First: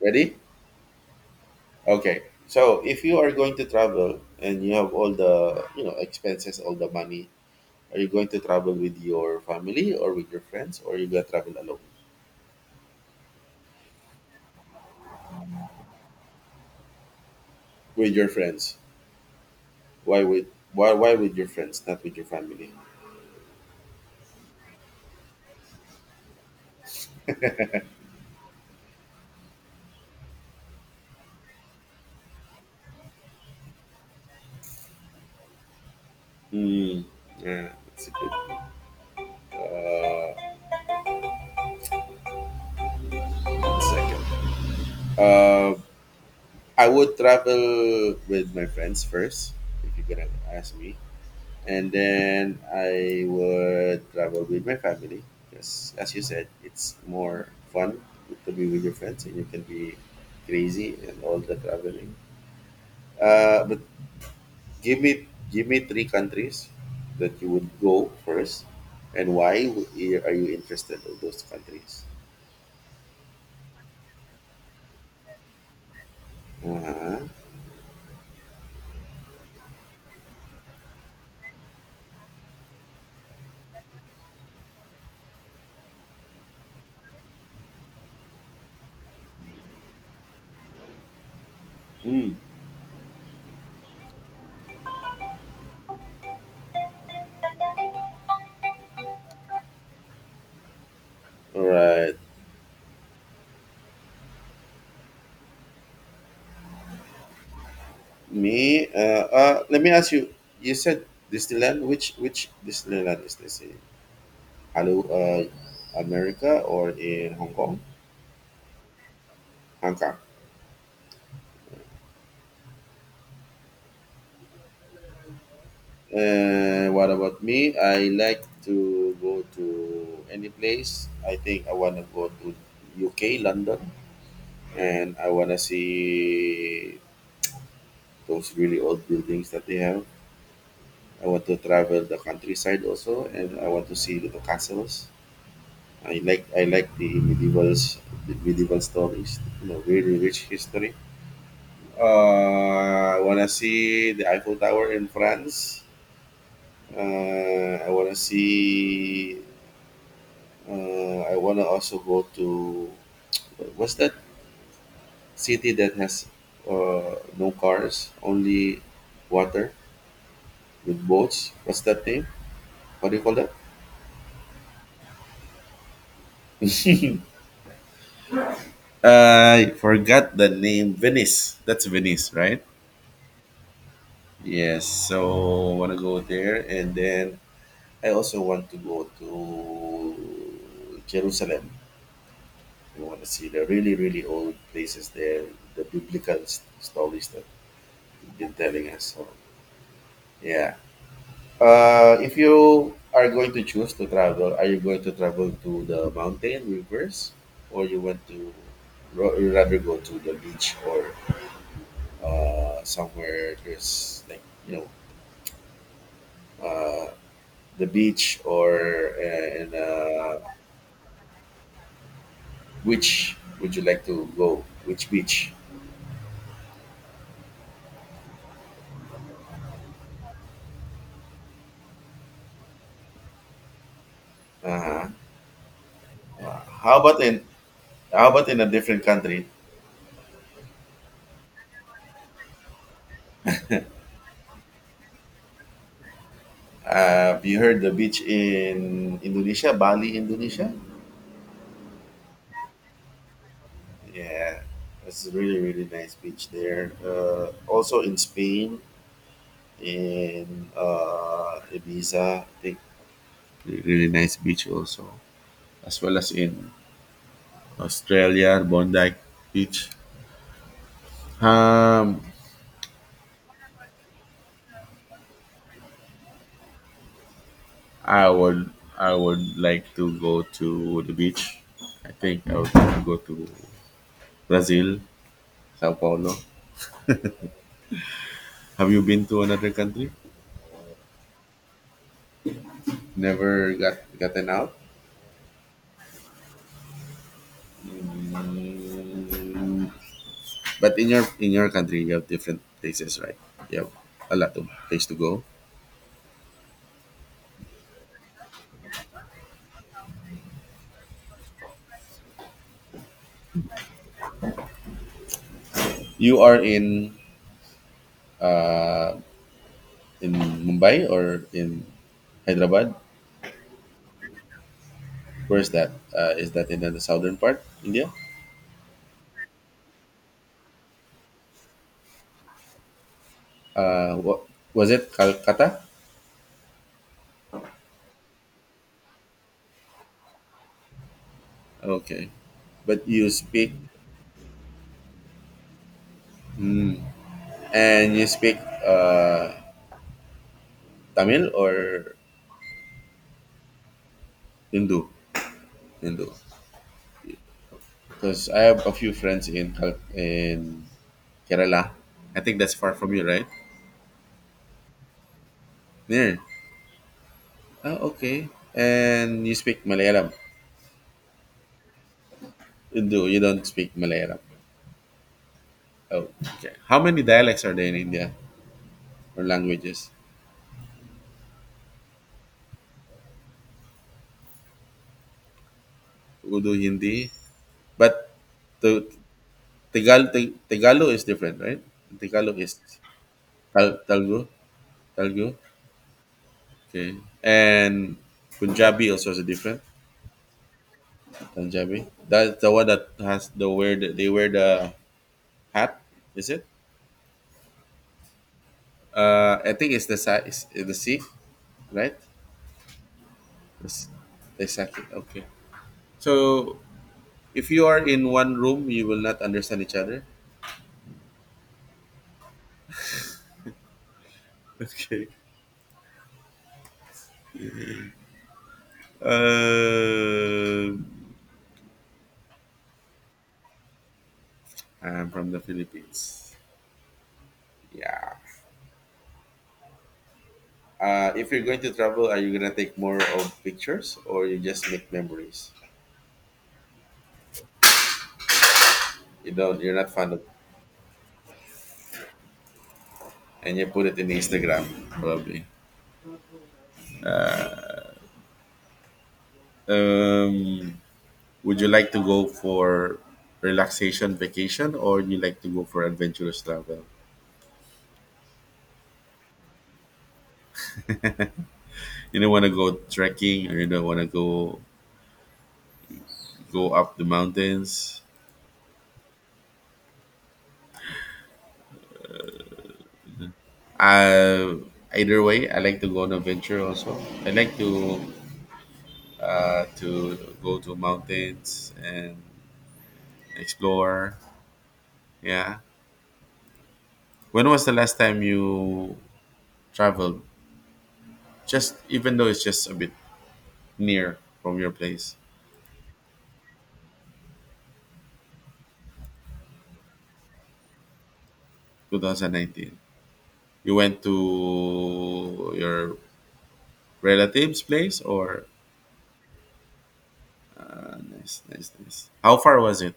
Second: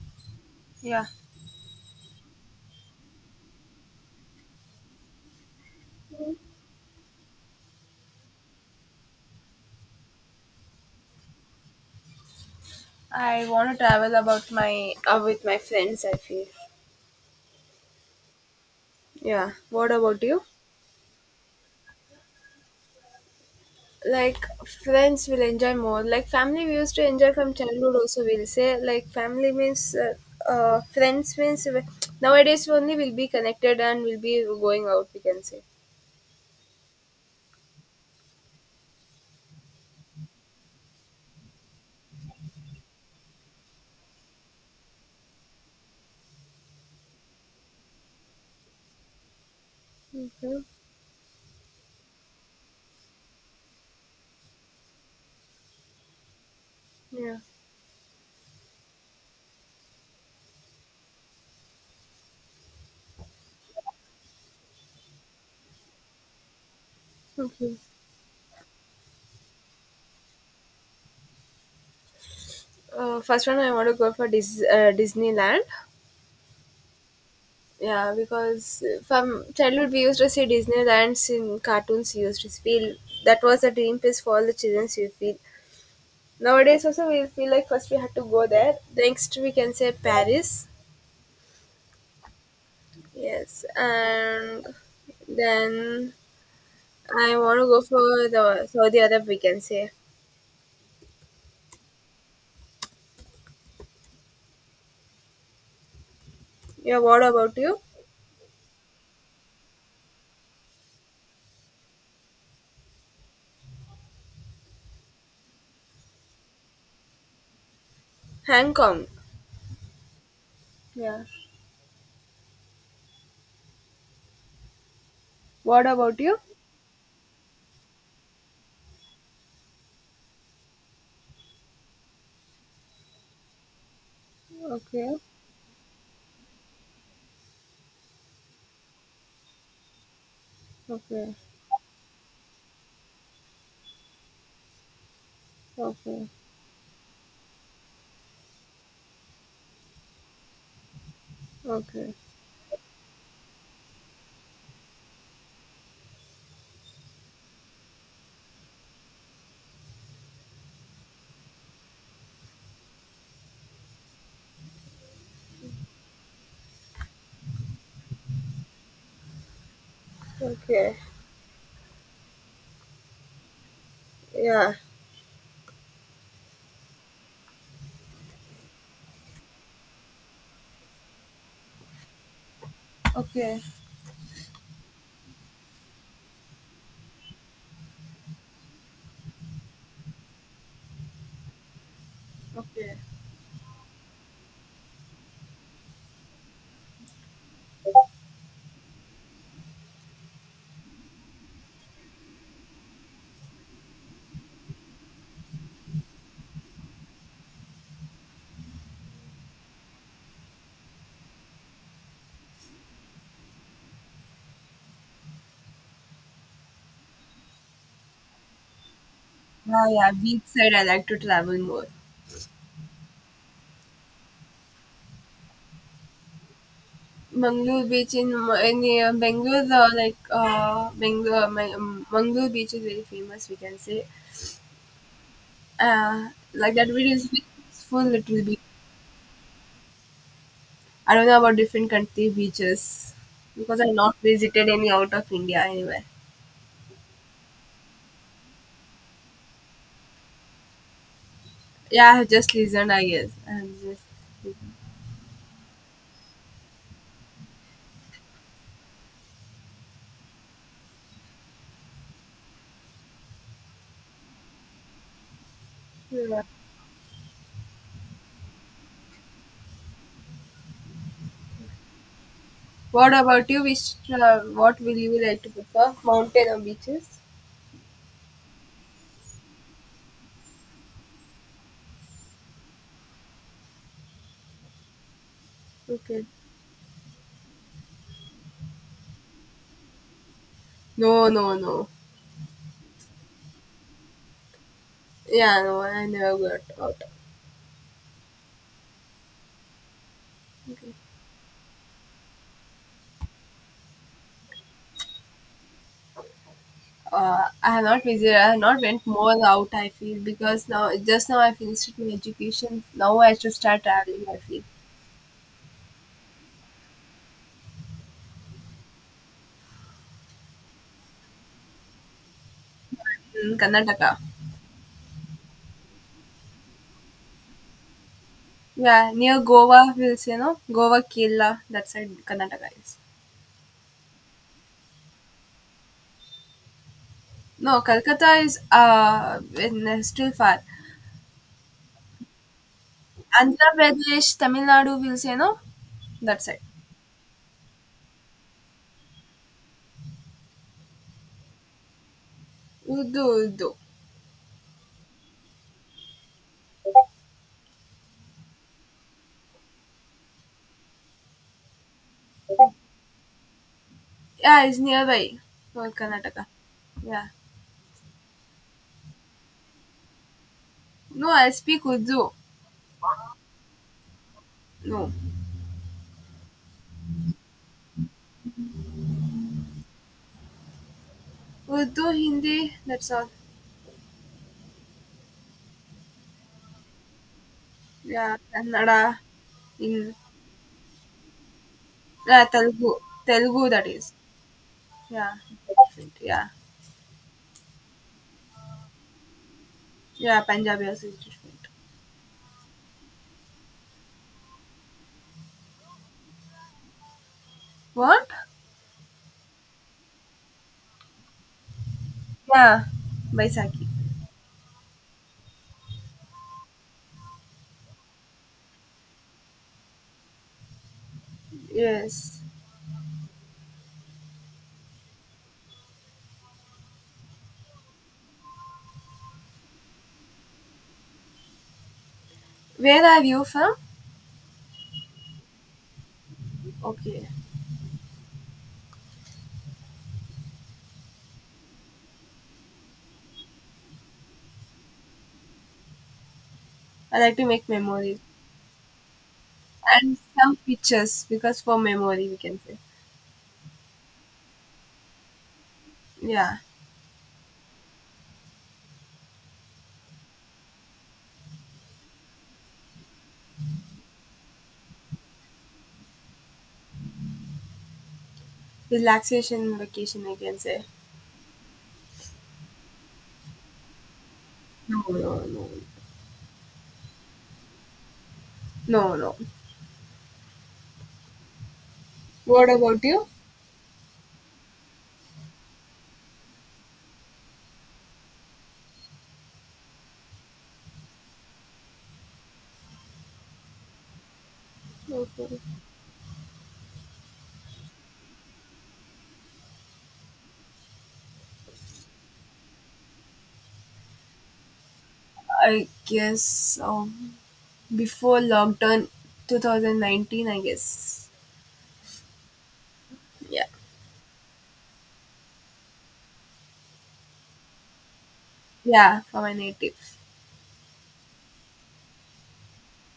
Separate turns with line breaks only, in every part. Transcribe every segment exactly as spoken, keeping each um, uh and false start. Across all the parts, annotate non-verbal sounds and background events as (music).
Ready?
Yeah,
Okay. So if you are going to travel and you have all the you know expenses, all the money, are you going to travel with your family or with your friends, or you gonna travel alone?
I want to travel about my uh, with my friends. I feel.
With your friends.
Yeah. What about
Why
you?
with why why with your friends, not with your family?
Like, friends will enjoy more. Like, family, we used to enjoy from childhood also, we'll say. Like, family means uh, uh, friends means we- nowadays only we'll be connected and we'll be going out, we can say.
Hmm. Yeah, that's a good. Uh, One second. Uh, I would travel with my friends first. If you're gonna
Okay.
ask me, and then I would travel with my family because, as you said, it's
Yeah.
more fun to be with your friends, and you can be crazy and all the traveling. Uh, but give me give me three countries that you would
Okay.
go first, and why would- are you interested in those countries?
Uh, first one, I want to go for Dis- uh, Disneyland.
Uh-huh.
Yeah, because from childhood we used to see Disneylands in cartoons. We used to feel that was a dream place for all the children. We feel nowadays also, we feel like first we had to go there. Next we can say Paris.
Mm.
Yes, and then I want to go for the Saudi Arab, we can say.
All right.
Yeah. What about you?
Me. Uh, uh. Let me ask you. You said Disneyland. Which which Disneyland is this? Hello, uh, America or in Hong Kong,
Hong Kong.
Hong Kong.
Yeah. What about you?
Uh, what about me? I like to go to any place. I think I want to go to U K, London,
Okay.
and I want to see those really old buildings that they have. I
Okay.
want to travel the countryside also, and I want to see the castles. I
Okay.
like I like the medievals, the medieval stories. You know, really rich history.
Okay.
Uh, I wanna see the Eiffel Tower in France. Uh, I wanna see. Uh, I wanna also go to what's that city that has uh, no cars, only water
Okay.
with boats. What's that name? What do you call that?
Yeah.
I forgot the name. Venice. That's Venice, right?
Okay.
Yes. So I wanna go there, and then I also want to go to Jerusalem.
Okay.
You want to see the really, really old places there, the biblical s- stories that you've been telling us. So, yeah. Uh, if you are going to choose to travel, are you going to travel to the mountain rivers, or you want to ro- you rather go to the beach or uh, somewhere there's like you know uh, the beach or uh, and
Yeah, yeah.
uh,
Beach side, I like to travel more.
which would you like to go? Which beach?
Mangalore beach in in uh, Bangalore, uh, like uh, Bangalore, my, um, Mangalore beach is very famous, we can say.
Uh-huh.
Uh,
Uh,
like that
How
beach
about
is
in
full, it
how
will
about
be.
in a different country?
I don't know about different country beaches because I've not visited any out of India anywhere.
Have you heard the beach in Indonesia, Bali, Indonesia?
Yeah, I have just listened, I guess. I have just
Yeah, it's a really, really nice beach there. Uh, also in Spain, in uh, Ibiza, I think re- really nice beach also, as well
listened.
as
Yeah.
in Australia, Bondi Beach. Um,
What about you? Which uh, what will you like to prefer? Mountain or beaches?
I would, I would like to go to the beach. I think I would like to go to Brazil, Sao
Okay.
Paulo. Have you been to another country?
No, no, no.
Never got gotten out?
Yeah, no, I never got out. Okay.
But in your in your country, you have different places, right? You have a lot of place to go.
Uh, I have not visited. I have not went more out, I feel, because now, just now, I finished my education. Now I should start traveling, I feel.
You are in uh, in Mumbai or in Hyderabad.
In Karnataka.
Where is that? Uh, is that in the southern part, India?
Yeah, near Goa, we'll say, no. Goa, Kerala, that side Karnataka is.
Uh, what was it? Calcutta.
No, Calcutta is uh in, uh, still far.
Okay, but you
Andhra
speak
Pradesh, Tamil Nadu, we'll say, no. That side.
mm, and you speak uh, Tamil or
Urdu, Urdu.
Hindu. Hindu. Because I have a few friends in Cal- in Kerala. I think that's far from you, right?
Yeah, it's nearby. For
Near.
Karnataka. Yeah.
Oh, okay. And you speak Malayalam.
No, I speak Urdu.
You do. You don't speak Malayalam.
No.
Oh, okay. How many dialects are there in India or languages?
Urdu, Hindi, that's all.
Urdu, Hindi. But
Yeah, Kannada,
the
in,
Tagal, Tag- Tagalog is different, right?
yeah,
Tagalog is
Telugu, Telugu that
Tal-
is.
Telugu.
Yeah,
Telugu.
different. Yeah,
Okay. And Punjabi also is different.
yeah, Punjabi also is different.
Punjabi. That's the one that has the wear the, they wear the hat. Is it?
What?
Uh, I think it's the size, the Sikh, right?
Yeah, Baisakhi.
Yes, exactly. Okay. So if you are in one room, you will not understand each other. (laughs)
Yes.
Okay. Uh,
Where are you from?
I'm from the Philippines.
Okay,
Yeah. Uh, if you're going to travel, are you gonna take more of pictures or you just make memories?
I like to make memories
You don't. You're not
and
fond of,
some pictures because for memory, we can say.
And you put it in Instagram probably.
Yeah,
Um, would you like to go for relaxation vacation or you like to go for adventurous travel?
relaxation vacation I can say.
You don't want to go trekking or you don't want to go
No, no, no,
go up the mountains.
no, no. What about you?
Uh, Either way, I like to go on adventure also. I like to uh, to go to mountains and explore.
Okay.
Yeah. When was the last time you traveled? Just even though it's just a bit near from your place,
I guess um, before lockdown two thousand nineteen, I guess.
twenty nineteen.
Yeah.
You went to your relatives' place or
Yeah, for my native.
nice, nice, nice. How far was it?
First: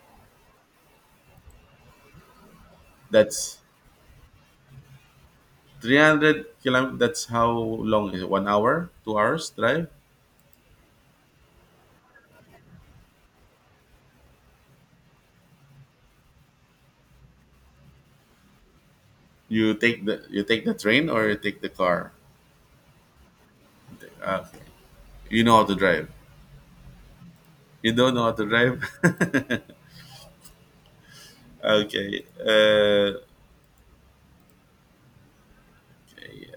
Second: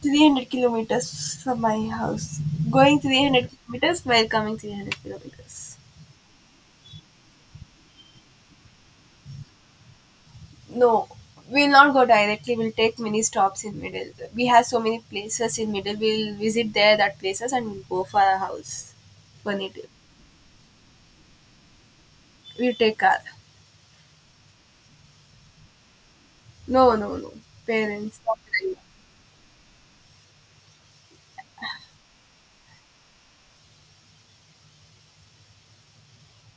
three hundred kilometers from my house. Going three hundred
That's
kilometers, while coming three hundred kilometers.
three hundred kilometers, that's how long is it, one hour two hours drive?
No, we'll not go directly, we'll take many stops in middle. We have so many places in middle, we'll visit there, that places, and we'll go for our house, for
You
native.
take the you take the train or you take the car?
We'll take car.
Okay. You know how to drive?
No, no, no.
You don't
Parents
know how
not
to drive.
driving.
(laughs) Okay. uh,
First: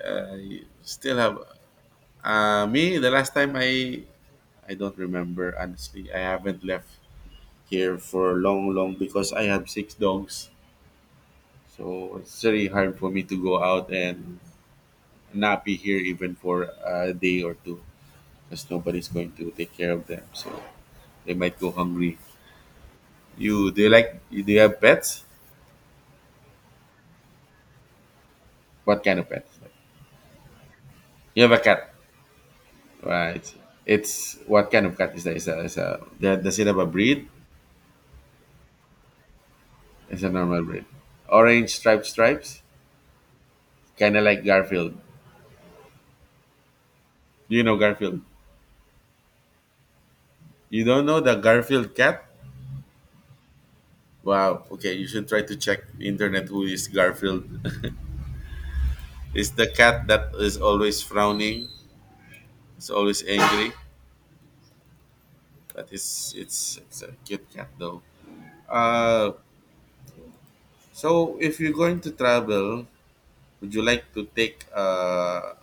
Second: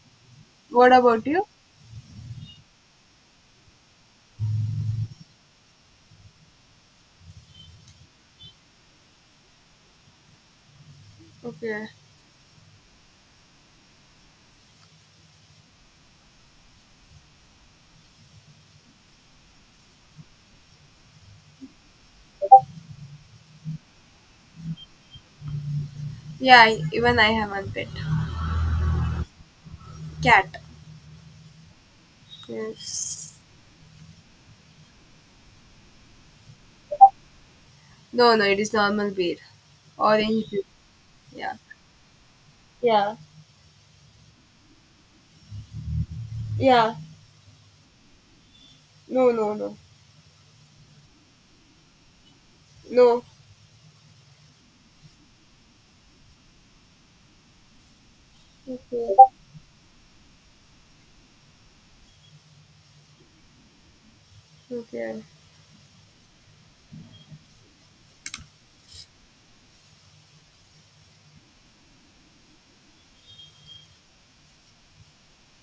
I
What
still
about
have
you?
uh, Me, the last time, i i don't remember, honestly. I haven't left here for long long because I have six dogs,
Okay.
so it's very hard for me to go out and not be here even for a day or two because nobody's going to take care of them, so they might go hungry. You do you like you, Do you have pets?
Yeah, I, even I have one pet.
What kind of pets? Like,
Cat.
you have a cat,
Yes.
right? It's what kind of cat is that? Is a, is a that, does it have a breed?
No, no, it is normal beer.
It's a
Orange beer.
normal breed.
Yeah.
Orange striped stripes,
Yeah,
kind of like Garfield.
yeah.
Do you know Garfield?
No, no, no.
You don't know the Garfield cat?
No.
Wow. Okay, you should try to check the internet who is Garfield. (laughs)
Okay.
It's the cat that is always frowning. It's always angry,
Okay.
but it's it's it's a cute cat though. Uh, so if you're going to travel, would you like to take uh,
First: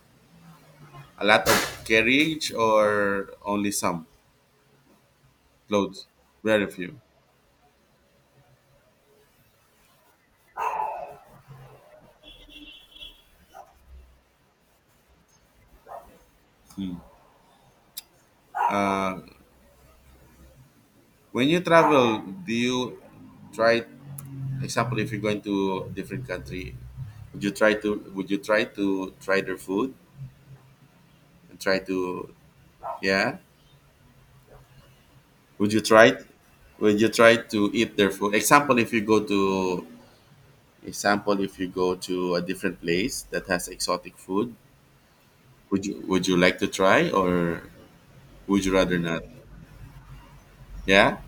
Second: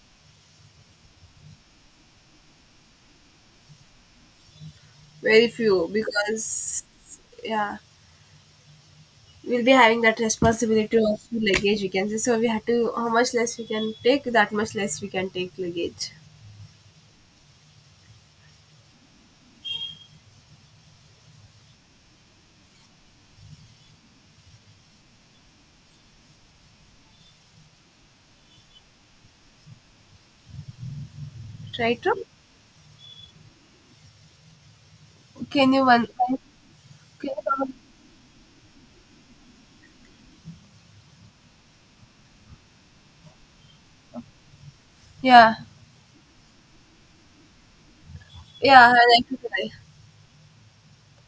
a lot of carriage or only some
Very few,
clothes? Very
because,
few.
yeah, we'll be having that responsibility of luggage, we can say. So we had to, how much less we can take, that much less we can take luggage.
Mm. When you travel, do you try, example, if you're going to a different country, would you try to would you try to try their food and try
Try to,
to, yeah? Would
can
you
you
try
one,
would you
can
try
you
to
come-?
eat their food? Example, if you go to example, if you go to a different place that has exotic food,
Yeah.
Would you would you like to try or would you
Yeah,
rather
I
not?
like to try.
Yeah.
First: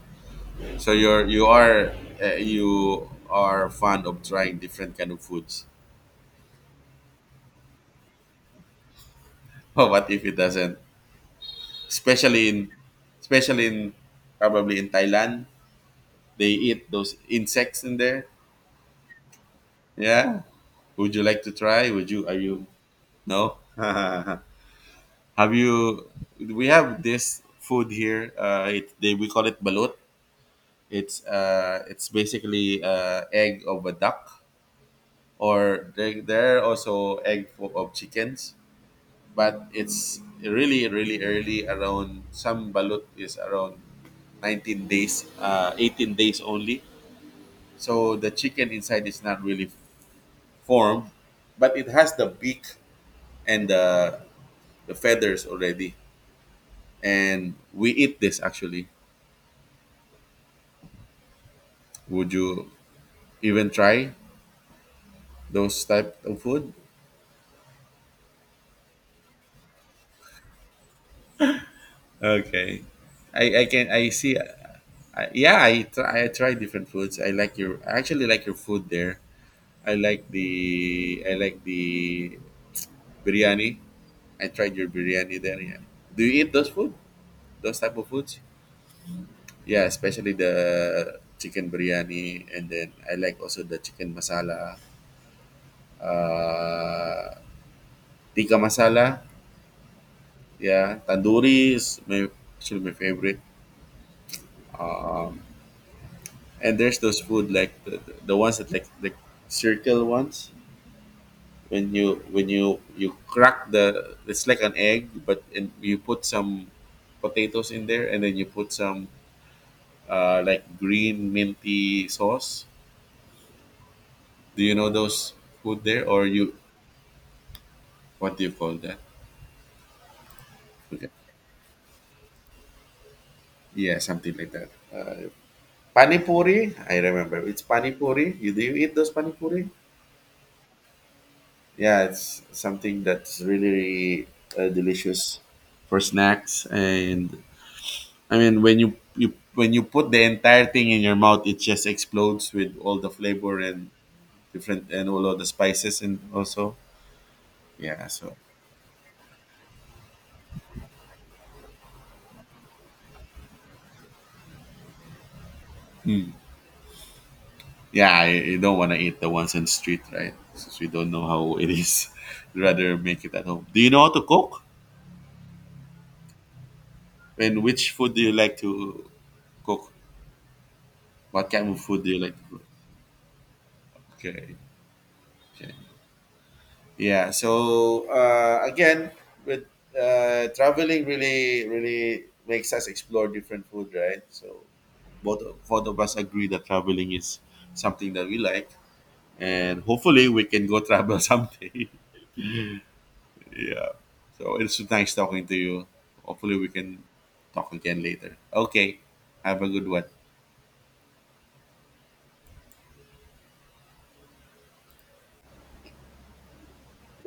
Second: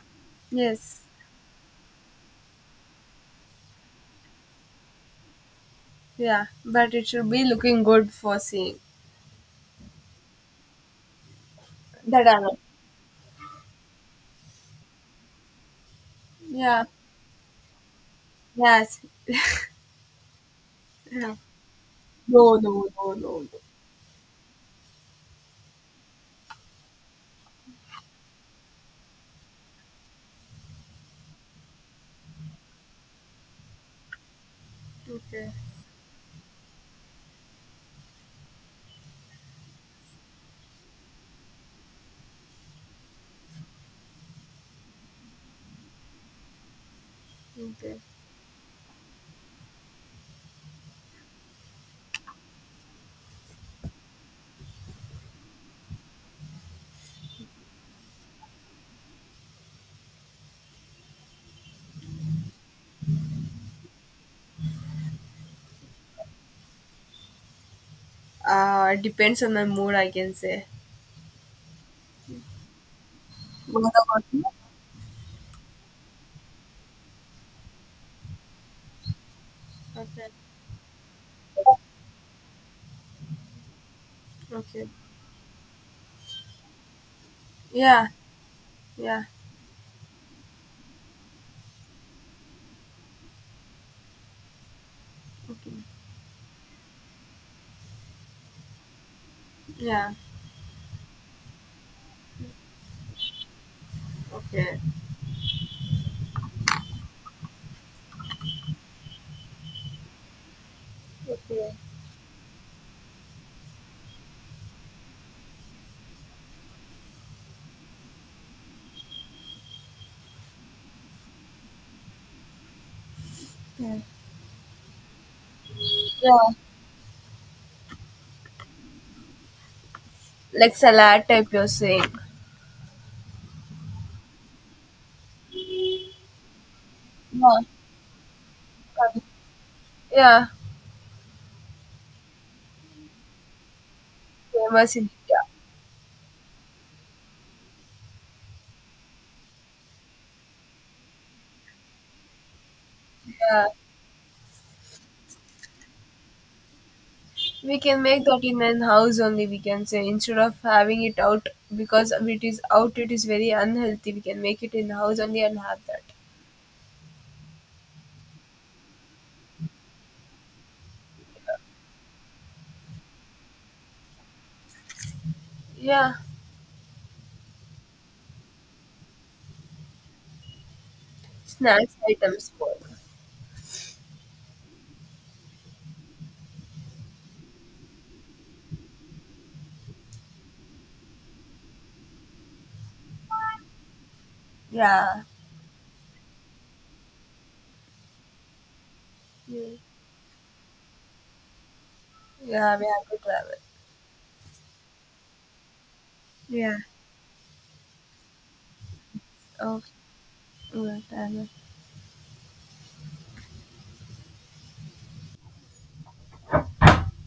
So
Yes.
you're you are uh, you are fond of trying different kind of foods. (laughs)
Yeah. But it should be looking good for seeing.
Oh, what if it doesn't?
That I
Especially
know.
in Especially in probably in Thailand, they
Yeah.
eat those insects in there.
Yes.
Yeah. Would you
Yeah.
like to try? Would you? Are
No,
you?
no, no, no, no.
No. (laughs) Have you? We have this food here. Uh, it, they we call it balut. It's uh, it's basically uh, egg of a duck.
Okay.
Or there, there are also egg full of chickens, but it's really really early around, some balut is around nineteen days, uh, eighteen days only,
Okay.
so the chicken inside is not really formed, but it has the beak and the, the feathers already, and we eat this actually. Would you even try those type of food?
Uh, depends on my mood, I can say.
Okay, I I
What
can I
about
see.
you?
I, yeah, I try I try different foods. I like your I actually like your food there. I
Okay.
like the I like the biryani. I tried
Okay.
your biryani there. Yeah. Do you eat those food? Those type of
Yeah.
foods?
Yeah.
Yeah, especially the chicken biryani, and then I like also the chicken masala,
Okay.
uh, tikka masala.
Yeah.
Yeah, tandoori is my actually my favorite.
Okay.
And there's those food like the, the ones that like the circle ones
Okay.
when you when you you crack the, it's like an egg but, and you put some potatoes in there and then you put some uh, like green minty sauce.
Yeah.
Do you know those food there or you,
Yeah.
what do you call that?
Like
Okay.
salad type you're saying.
Yeah, something like that. Uh, panipuri I remember
Yeah,
it's Panipuri, you do you eat those
curry.
panipuri?
Yeah.
Yeah, it's something that's really really uh,
Famous in
delicious
India.
for snacks. And I mean, when you, you when you put the entire thing in your mouth, it just explodes with all the flavor
Yeah.
and different and all of the spices, and also
We can
yeah.
make
So
that in an house only, we can say, instead of having it out, because if it is out it is very unhealthy. We can make it in house only and have that.
yeah, you you don't want to eat the ones in the street, right? Since we don't know how it is, (laughs) rather make it at home. Do you know how to cook?
Yeah.
And which food do you like to cook? What kind of
Snacks
food do you like to
items
cook?
board.
Okay, okay. Yeah. So uh, again, with uh, traveling, really, really makes us explore different food, right? So
Yeah.
both both of us agree that traveling is something that we like,
Yeah.
and hopefully we can go travel (laughs) someday.
Yeah, we have to travel.
Yeah. So it's nice talking to you. Hopefully we
Yeah.
can talk again later. Okay. Have a
Oh,
good one.
yeah. Travel.